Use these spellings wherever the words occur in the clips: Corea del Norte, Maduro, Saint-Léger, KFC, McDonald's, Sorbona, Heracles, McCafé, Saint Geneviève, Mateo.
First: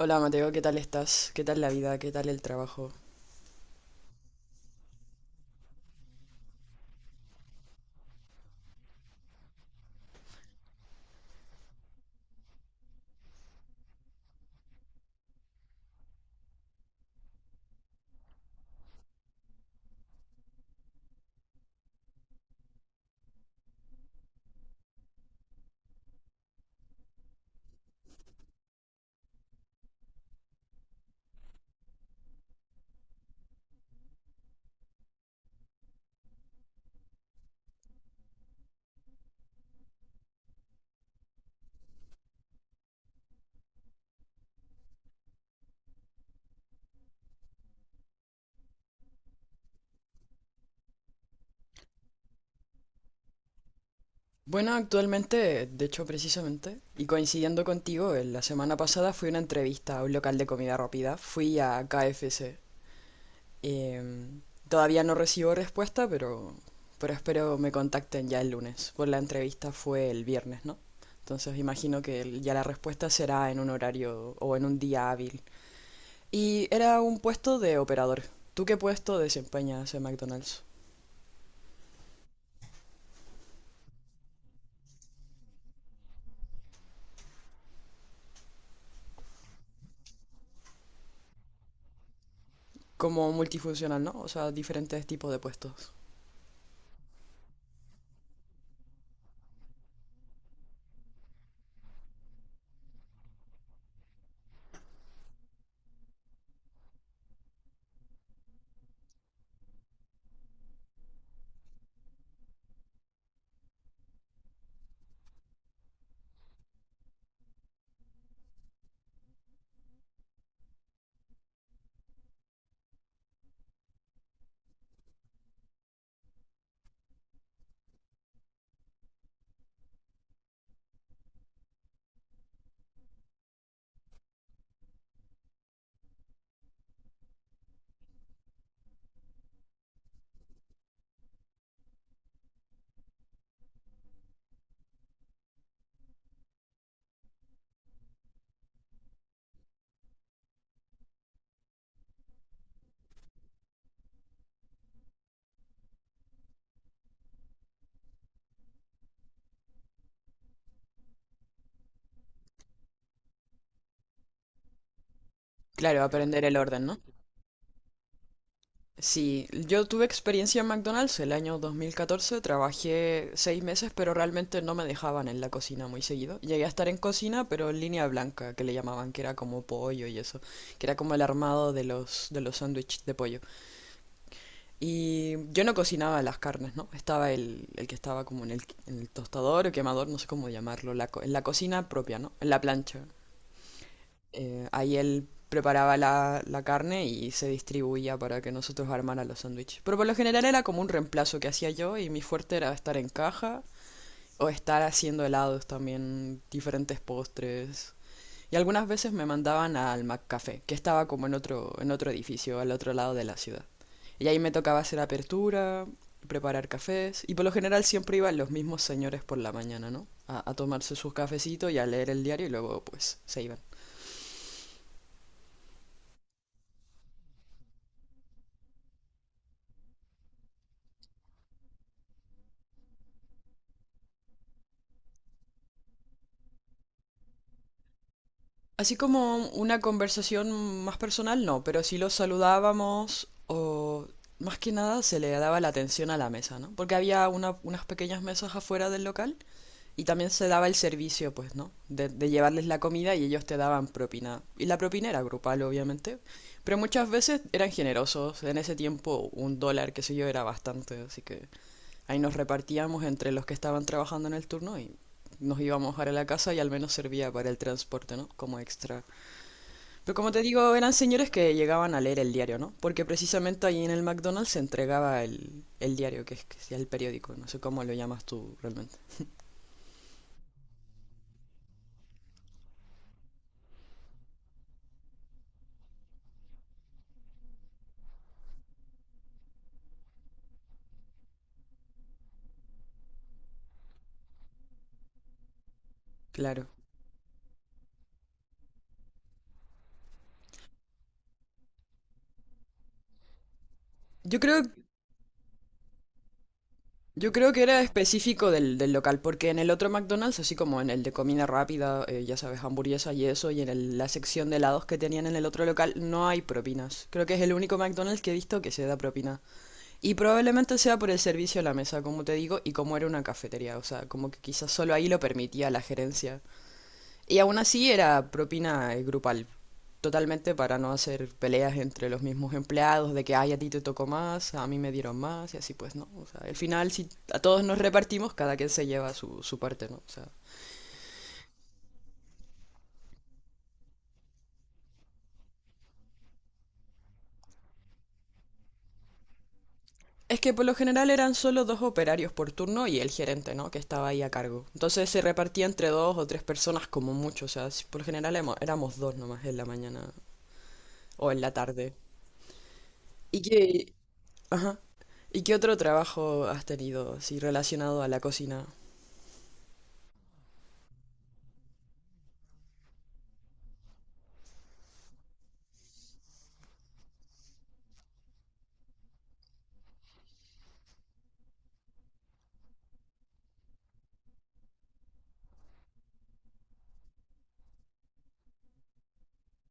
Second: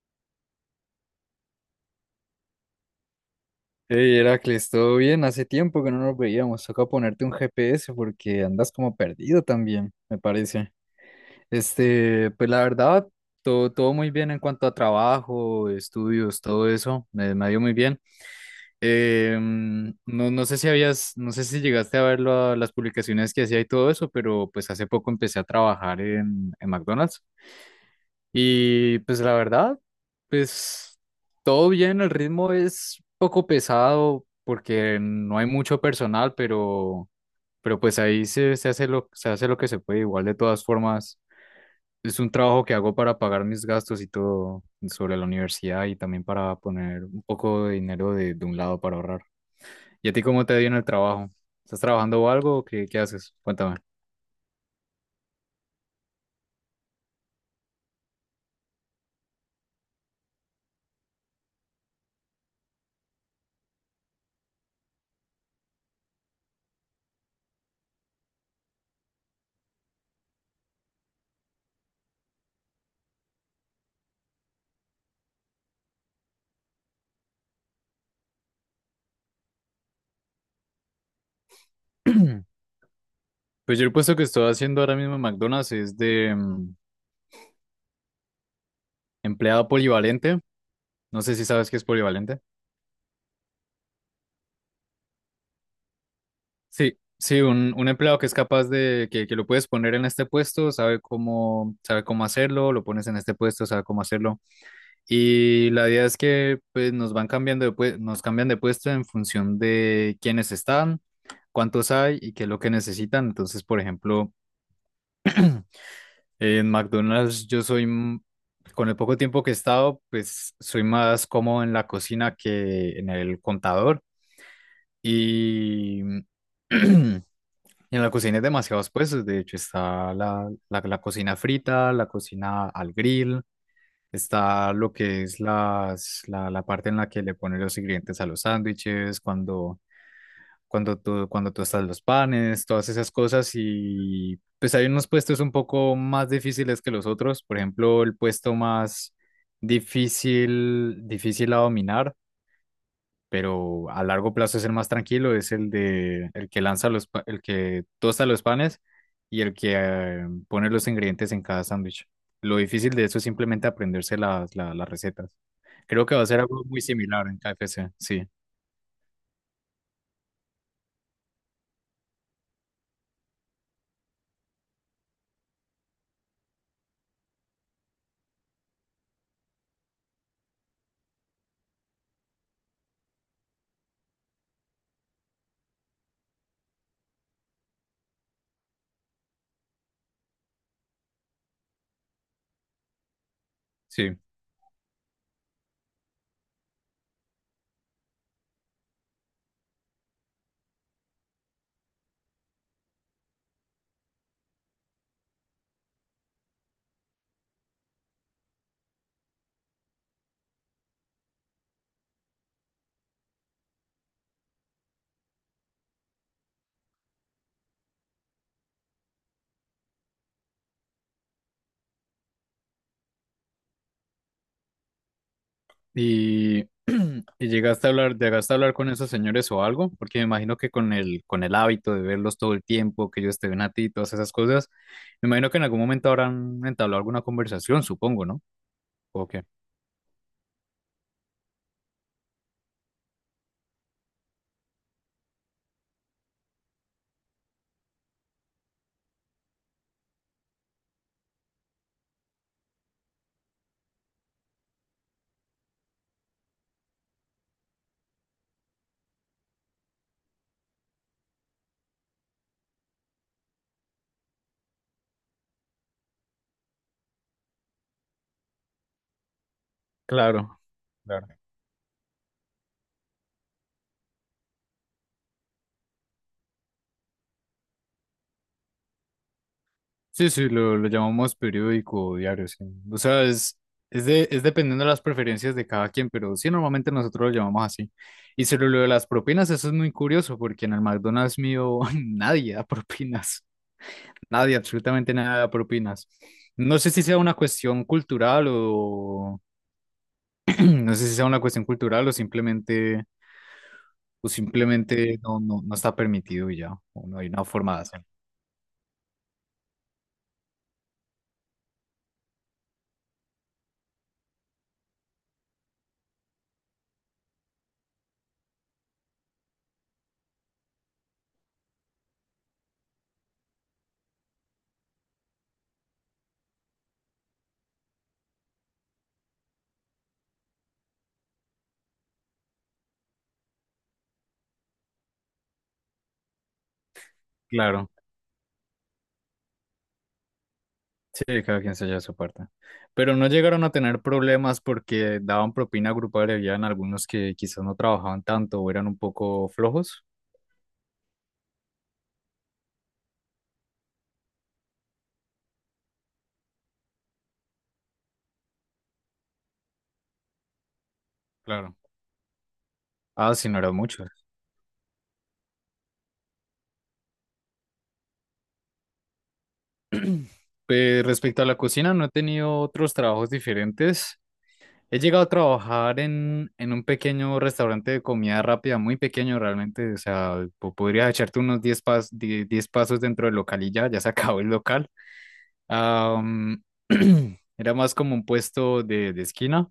Hola Mateo, ¿qué tal estás? ¿Qué tal la vida? ¿Qué tal el trabajo? Hey Heracles, ¿todo bien? Hace tiempo que no nos veíamos. Toca ponerte un GPS porque andas como perdido también, me parece. Este, pues la verdad, todo muy bien en cuanto a trabajo, estudios, todo eso. Me ha ido muy bien. No sé si habías, no sé si llegaste a ver las publicaciones que hacía y todo eso, pero pues hace poco empecé a trabajar en McDonald's. Y pues la verdad, pues todo bien, el ritmo es poco pesado porque no hay mucho personal, pero pues ahí se hace se hace lo que se puede. Igual de todas formas, es un trabajo que hago para pagar mis gastos y todo sobre la universidad y también para poner un poco de dinero de un lado para ahorrar. ¿Y a ti cómo te ha ido en el trabajo? ¿Estás trabajando o algo? ¿O qué haces? Cuéntame. Bueno, actualmente, de hecho precisamente, y coincidiendo contigo, en la semana pasada fui a una entrevista a un local de comida rápida, fui a KFC. Em, Todavía no recibo respuesta, pero espero me contacten ya el lunes, pues la entrevista fue el viernes, ¿no? Entonces imagino que ya la respuesta será en un horario o en un día hábil. Y era un puesto de operador. ¿Tú qué puesto desempeñas en McDonald's? Pues yo el puesto que estoy haciendo ahora mismo en McDonald's es de empleado polivalente. No sé si sabes qué es polivalente. Como multifuncional, ¿no? O sea, diferentes tipos de puestos. Sí, sí, un empleado que es capaz de, que lo puedes poner en este puesto, sabe sabe cómo hacerlo, lo pones en este puesto, sabe cómo hacerlo. Y la idea es que pues, nos van cambiando de, nos cambian de puesto en función de quiénes están, cuántos hay y qué es lo que necesitan. Entonces, por ejemplo, en McDonald's yo soy, con el poco tiempo que he estado, pues soy más cómodo en la cocina que en el contador. Y en la cocina hay demasiados puestos, de hecho está la cocina frita, la cocina al grill, está lo que es la parte en la que le ponen los ingredientes a los sándwiches, cuando, cuando tú estás los panes, todas esas cosas y pues hay unos puestos un poco más difíciles que los otros, por ejemplo, el puesto más difícil a dominar pero a largo plazo es el más tranquilo, es el de el que lanza el que tosta los panes y el que pone los ingredientes en cada sándwich. Lo difícil de eso es simplemente aprenderse las recetas. Claro, Creo que va a ser aprender el algo muy orden, ¿no? similar en KFC, sí, Sí, yo tuve experiencia en McDonald's el año 2014, trabajé seis meses, pero realmente no me dejaban en la cocina muy seguido. Llegué a estar en cocina, pero en línea blanca, que le llamaban, que era como pollo y eso, que era como el armado de los sándwiches de pollo. Y yo no cocinaba las carnes, ¿no? Estaba el que estaba como en el tostador o quemador, no sé cómo llamarlo, en la cocina propia, ¿no? En la plancha. sí. Ahí él preparaba la carne y se distribuía para que nosotros armara los sándwiches. Pero por lo general era como un reemplazo que hacía yo y mi fuerte era estar en caja o estar haciendo helados también, diferentes postres. Y algunas veces me mandaban al McCafé, que estaba como en otro edificio, al otro lado de la ciudad. Y ahí me tocaba hacer apertura, preparar cafés, y por lo general siempre iban los mismos señores por la mañana, ¿no? A tomarse sus cafecitos y a leer el diario y luego pues se iban. Y, y llegaste a hablar con esos señores o algo, porque me imagino que con el hábito de verlos todo el tiempo, que ellos te ven a ti, todas esas cosas, me imagino que en algún momento habrán entablado alguna conversación, supongo, ¿no? Así ¿O qué? como una conversación más personal, no, pero sí los saludábamos o más que nada se le daba la atención a la mesa, ¿no? Porque había unas pequeñas mesas afuera del local y también se daba el servicio, pues, ¿no? De llevarles la comida y ellos te daban propina. Y la propina era grupal, obviamente, pero muchas veces eran generosos. En ese tiempo un dólar, qué sé yo, era bastante, así que ahí nos repartíamos entre los que estaban trabajando en el turno y nos íbamos ahora a la casa y al menos servía para el transporte, ¿no? Como extra. Pero como te Claro. digo, eran Claro. señores que llegaban a leer el diario, ¿no? Porque precisamente ahí en el McDonald's se entregaba el diario, que es que sea el periódico, no sé cómo lo llamas tú realmente. Sí, sí, lo llamamos periódico o diario, sí. O sea, es dependiendo de las preferencias de cada quien, pero sí, normalmente nosotros lo llamamos así. Y sobre lo de las propinas, eso es muy curioso, porque en el McDonald's mío nadie da propinas, nadie, absolutamente nada da propinas. Claro. No sé si sea una cuestión cultural o no sé si sea una cuestión cultural o Yo creo simplemente no está permitido y ya, o no hay Yo una creo que forma era de hacerlo. específico del local, porque en el otro McDonald's, así como en el de comida rápida, ya sabes, hamburguesa y eso, y en la sección de helados que tenían en el otro local, no hay propinas. Creo que es el único McDonald's que he visto que se da propina. Y probablemente sea por el servicio a la mesa, como te digo, y como era una cafetería, o sea, como que quizás solo ahí lo permitía la gerencia. Y aún así era propina, grupal, totalmente para no hacer peleas entre los mismos empleados, de que, ay, a ti te tocó más, a mí me dieron más, y así pues, ¿no? O sea, al final, si a todos nos Claro. repartimos, cada quien se lleva su parte, ¿no? O sea, Sí, cada quien se lleva su parte. Pero no llegaron a tener problemas porque daban propina grupal y habían algunos que quizás no trabajaban tanto o eran un poco flojos. es que por lo general eran solo dos operarios por turno y el gerente, ¿no? Que estaba ahí a cargo. Entonces se repartía entre dos o tres personas como mucho, o sea, por lo general éramos dos nomás en la mañana o en la Claro. tarde. Ah, ¿Y sí, no eran qué, muchos. ajá, ¿y qué otro trabajo has tenido, así relacionado a la cocina? Pues, respecto a la cocina, no he tenido otros trabajos diferentes. He llegado a trabajar en un pequeño restaurante de comida rápida, muy pequeño realmente. O sea, podrías echarte unos 10 pasos dentro del local y ya, ya se acabó el local. Am, era más como un puesto de esquina.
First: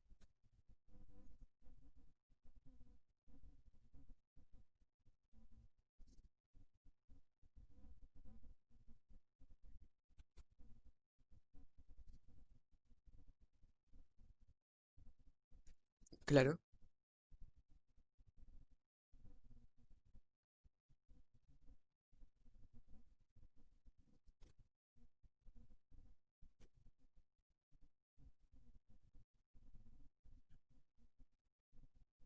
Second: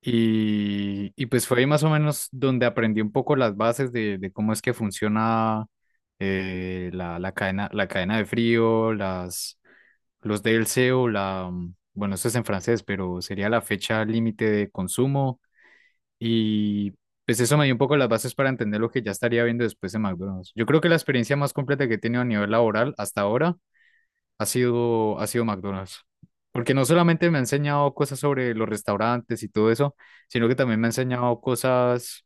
Y pues fue ahí más o menos donde aprendí un poco las bases de cómo es que funciona la cadena de frío, los DLC o bueno, eso es en francés, pero sería la fecha límite de consumo. Claro. Y pues eso me dio un poco las bases para entender lo que ya estaría viendo después de McDonald's. Yo creo que la experiencia más completa que he tenido a nivel laboral hasta ahora ha sido McDonald's. Porque no solamente me ha enseñado cosas sobre los restaurantes y todo eso, sino que también me ha enseñado cosas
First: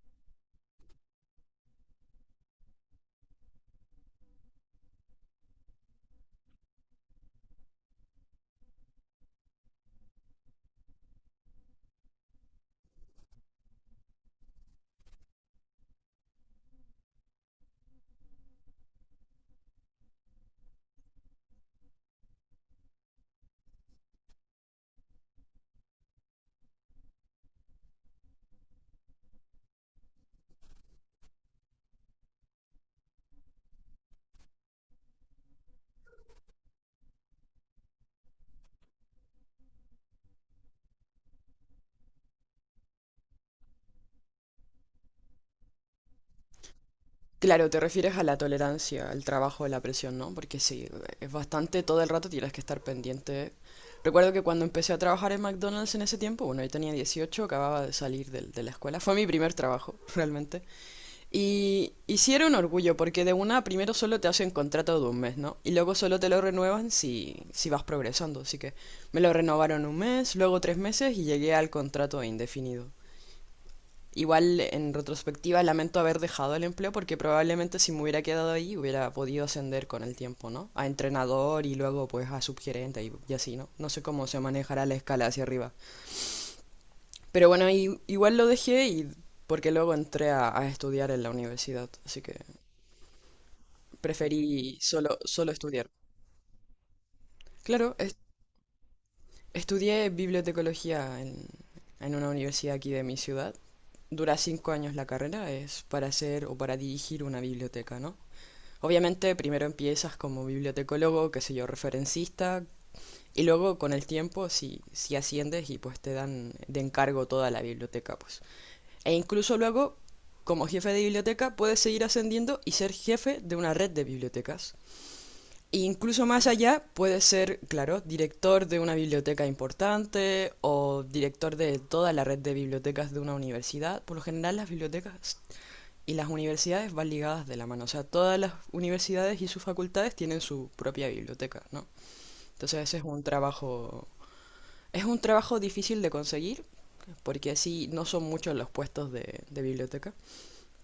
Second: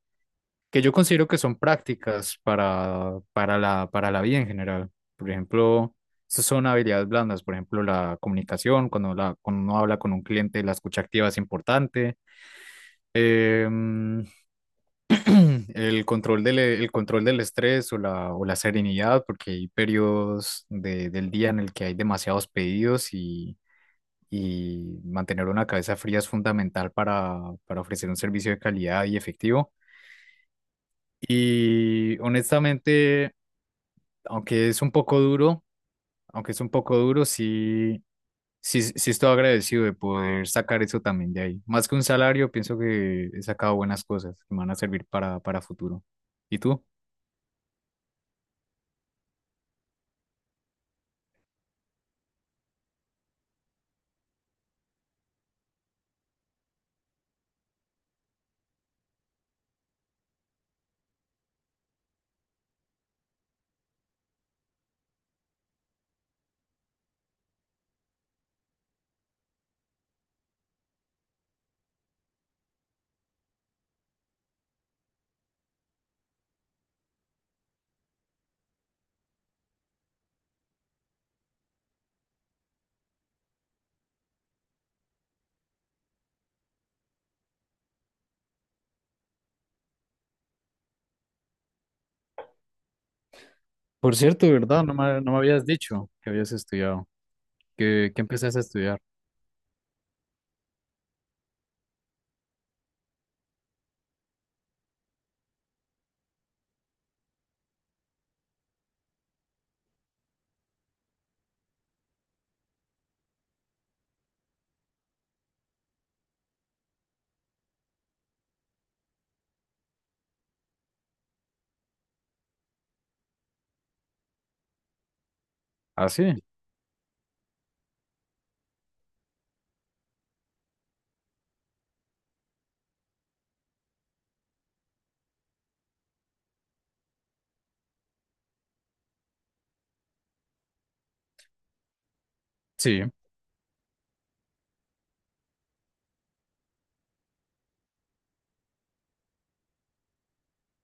que yo considero que son prácticas para, para la vida en general. Por ejemplo, esas son habilidades blandas. Por ejemplo, la comunicación, cuando uno habla con un cliente, la escucha activa es importante. Em, el control el control del estrés o la serenidad, porque hay periodos del día en el que hay demasiados pedidos y mantener una cabeza fría es fundamental para ofrecer un servicio de calidad y efectivo. Y honestamente, aunque es un poco duro, aunque es un poco duro, sí estoy agradecido de poder sacar eso también de ahí. Más que un salario, pienso que he sacado buenas cosas que me van a servir para futuro. ¿Y tú? Claro, te refieres a la tolerancia, al trabajo, a la presión, ¿no? Porque sí, es bastante, todo el rato tienes que estar pendiente. Recuerdo que cuando empecé a trabajar en McDonald's en ese tiempo, bueno, yo tenía 18, acababa de salir de la escuela, fue mi primer trabajo, realmente. Y sí era un orgullo, porque de una primero solo te hacen contrato de un mes, ¿no? Y luego solo te lo renuevan si vas progresando. Así que me lo renovaron un mes, luego tres meses y llegué al contrato indefinido. Igual en retrospectiva lamento haber dejado el empleo porque probablemente si me hubiera quedado ahí hubiera podido ascender con el tiempo, ¿no? A entrenador y luego pues a subgerente y así, ¿no? No sé cómo se manejará la escala hacia arriba. Pero bueno, igual lo dejé y porque luego entré a estudiar en la universidad, así que Por cierto, preferí ¿verdad? No me solo habías estudiar. dicho que habías estudiado, Claro, que empezaste a estudiar. estudié bibliotecología en una universidad aquí de mi ciudad. Dura 5 años la carrera, es para hacer o para dirigir una biblioteca, ¿no? Obviamente primero empiezas como bibliotecólogo, qué sé yo, referencista, y luego con el tiempo si asciendes y pues te dan de encargo toda la biblioteca, pues. E incluso luego, como jefe de biblioteca, puedes seguir ascendiendo y ser jefe de una red de bibliotecas. E Ah, incluso sí, más allá, puedes ser, claro, director de una biblioteca importante o director de toda la red de bibliotecas de una universidad. Por lo general las bibliotecas y las universidades van ligadas de la mano, o sea, todas las universidades y sus facultades tienen su propia biblioteca, ¿no? Entonces ese sí, es un trabajo difícil de conseguir, porque así no son muchos los puestos de biblioteca.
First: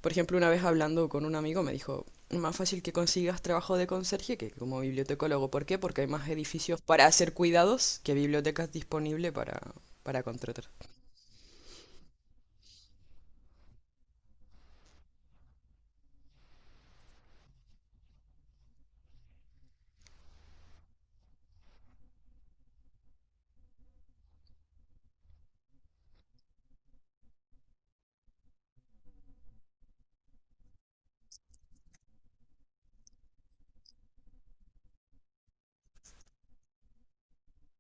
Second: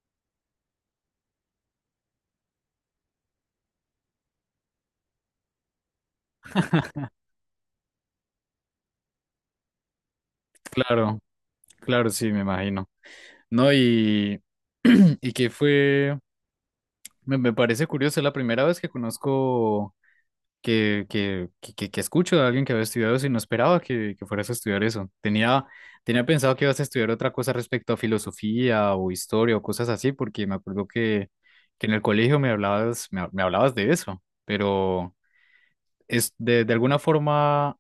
Por ejemplo, una vez hablando con un amigo me dijo, más fácil que consigas trabajo de conserje que como bibliotecólogo. ¿Por qué? Porque hay más edificios para hacer cuidados que bibliotecas disponibles para contratar. claro, claro, sí, me imagino. No, y, y que fue, me parece curioso, es la primera vez que conozco, que escucho a alguien que había estudiado eso y no esperaba que fueras a estudiar eso. Tenía pensado que ibas a estudiar otra cosa respecto a filosofía o historia o cosas así, porque me acuerdo que en el colegio me hablabas, me hablabas de eso, pero es de alguna forma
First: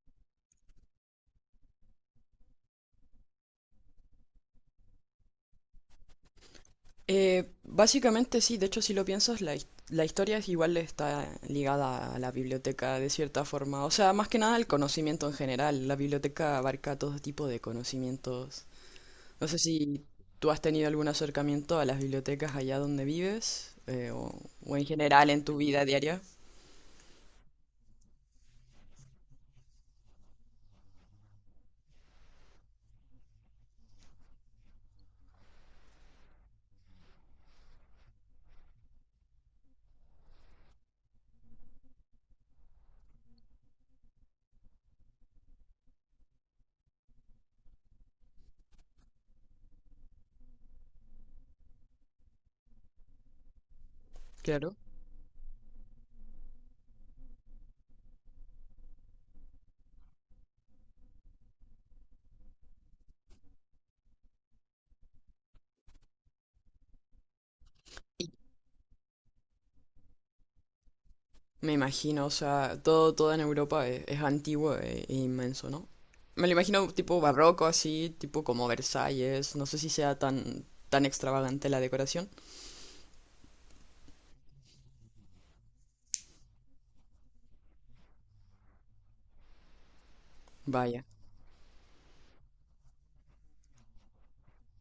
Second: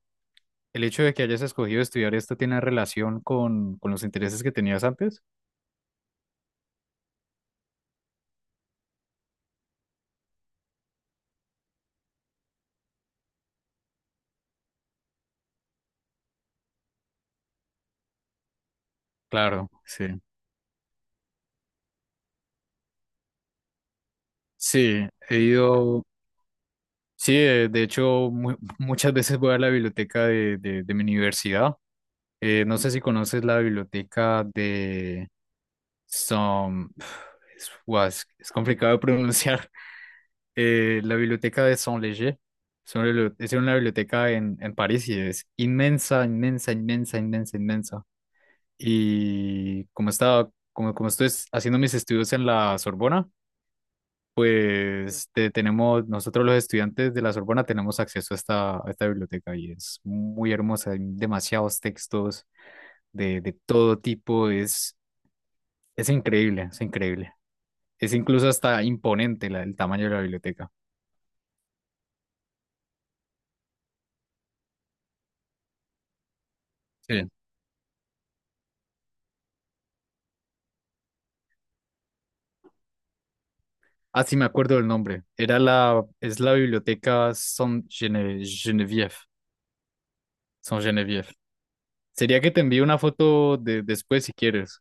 el hecho de que hayas escogido estudiar esto tiene relación con los intereses que tenías antes. Básicamente sí, de hecho si lo piensas, la historia es igual está ligada a la biblioteca de cierta forma, o sea, más que nada el conocimiento en general, la biblioteca abarca todo tipo de conocimientos. No sé Claro, si sí. tú has tenido algún acercamiento a las bibliotecas allá donde vives, o en Sí, general he en tu vida ido, diaria. sí, de hecho muchas veces voy a la biblioteca de mi universidad. No sé si conoces la biblioteca de Saint, es, guau, es complicado de pronunciar. La biblioteca de Saint-Léger. Es una es una biblioteca en París y es inmensa, inmensa, inmensa, inmensa, inmensa. Y como estaba, como, como estoy haciendo mis estudios en la Sorbona, Claro. pues tenemos, nosotros los estudiantes de la Sorbona tenemos acceso a a esta biblioteca y es muy hermosa, hay demasiados textos de todo tipo, es increíble, es increíble. Es incluso hasta imponente el tamaño de la biblioteca. Me imagino, o sea, todo, todo en Europa es antiguo e inmenso, ¿no? Me lo imagino tipo Sí. barroco así, tipo como Versalles, no sé si sea tan, tan extravagante la decoración. Ah, sí, me acuerdo del nombre. Era es la biblioteca Geneviève. Saint Vaya. Geneviève. Sería que te envíe una foto de, después si quieres.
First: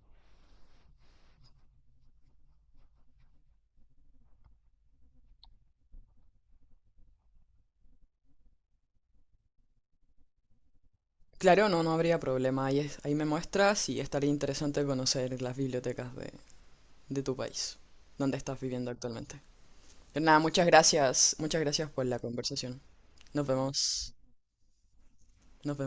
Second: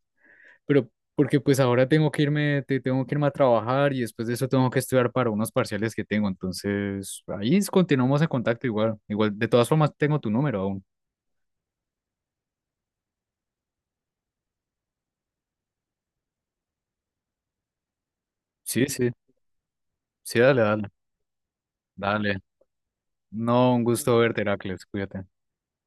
Pero porque pues ahora tengo que irme, tengo que irme a trabajar y después de eso tengo que estudiar para unos parciales que tengo. Entonces, ahí continuamos en contacto igual. Igual, de todas formas, tengo tu número aún. Claro, no, no habría problema, ahí, ahí me muestras y estaría interesante conocer las bibliotecas de tu país, donde estás Sí, viviendo sí, actualmente. Pero sí, nada, dale, dale, muchas gracias por la dale. conversación. Nos No, un vemos, gusto verte, Heracles, cuídate. nos vemos.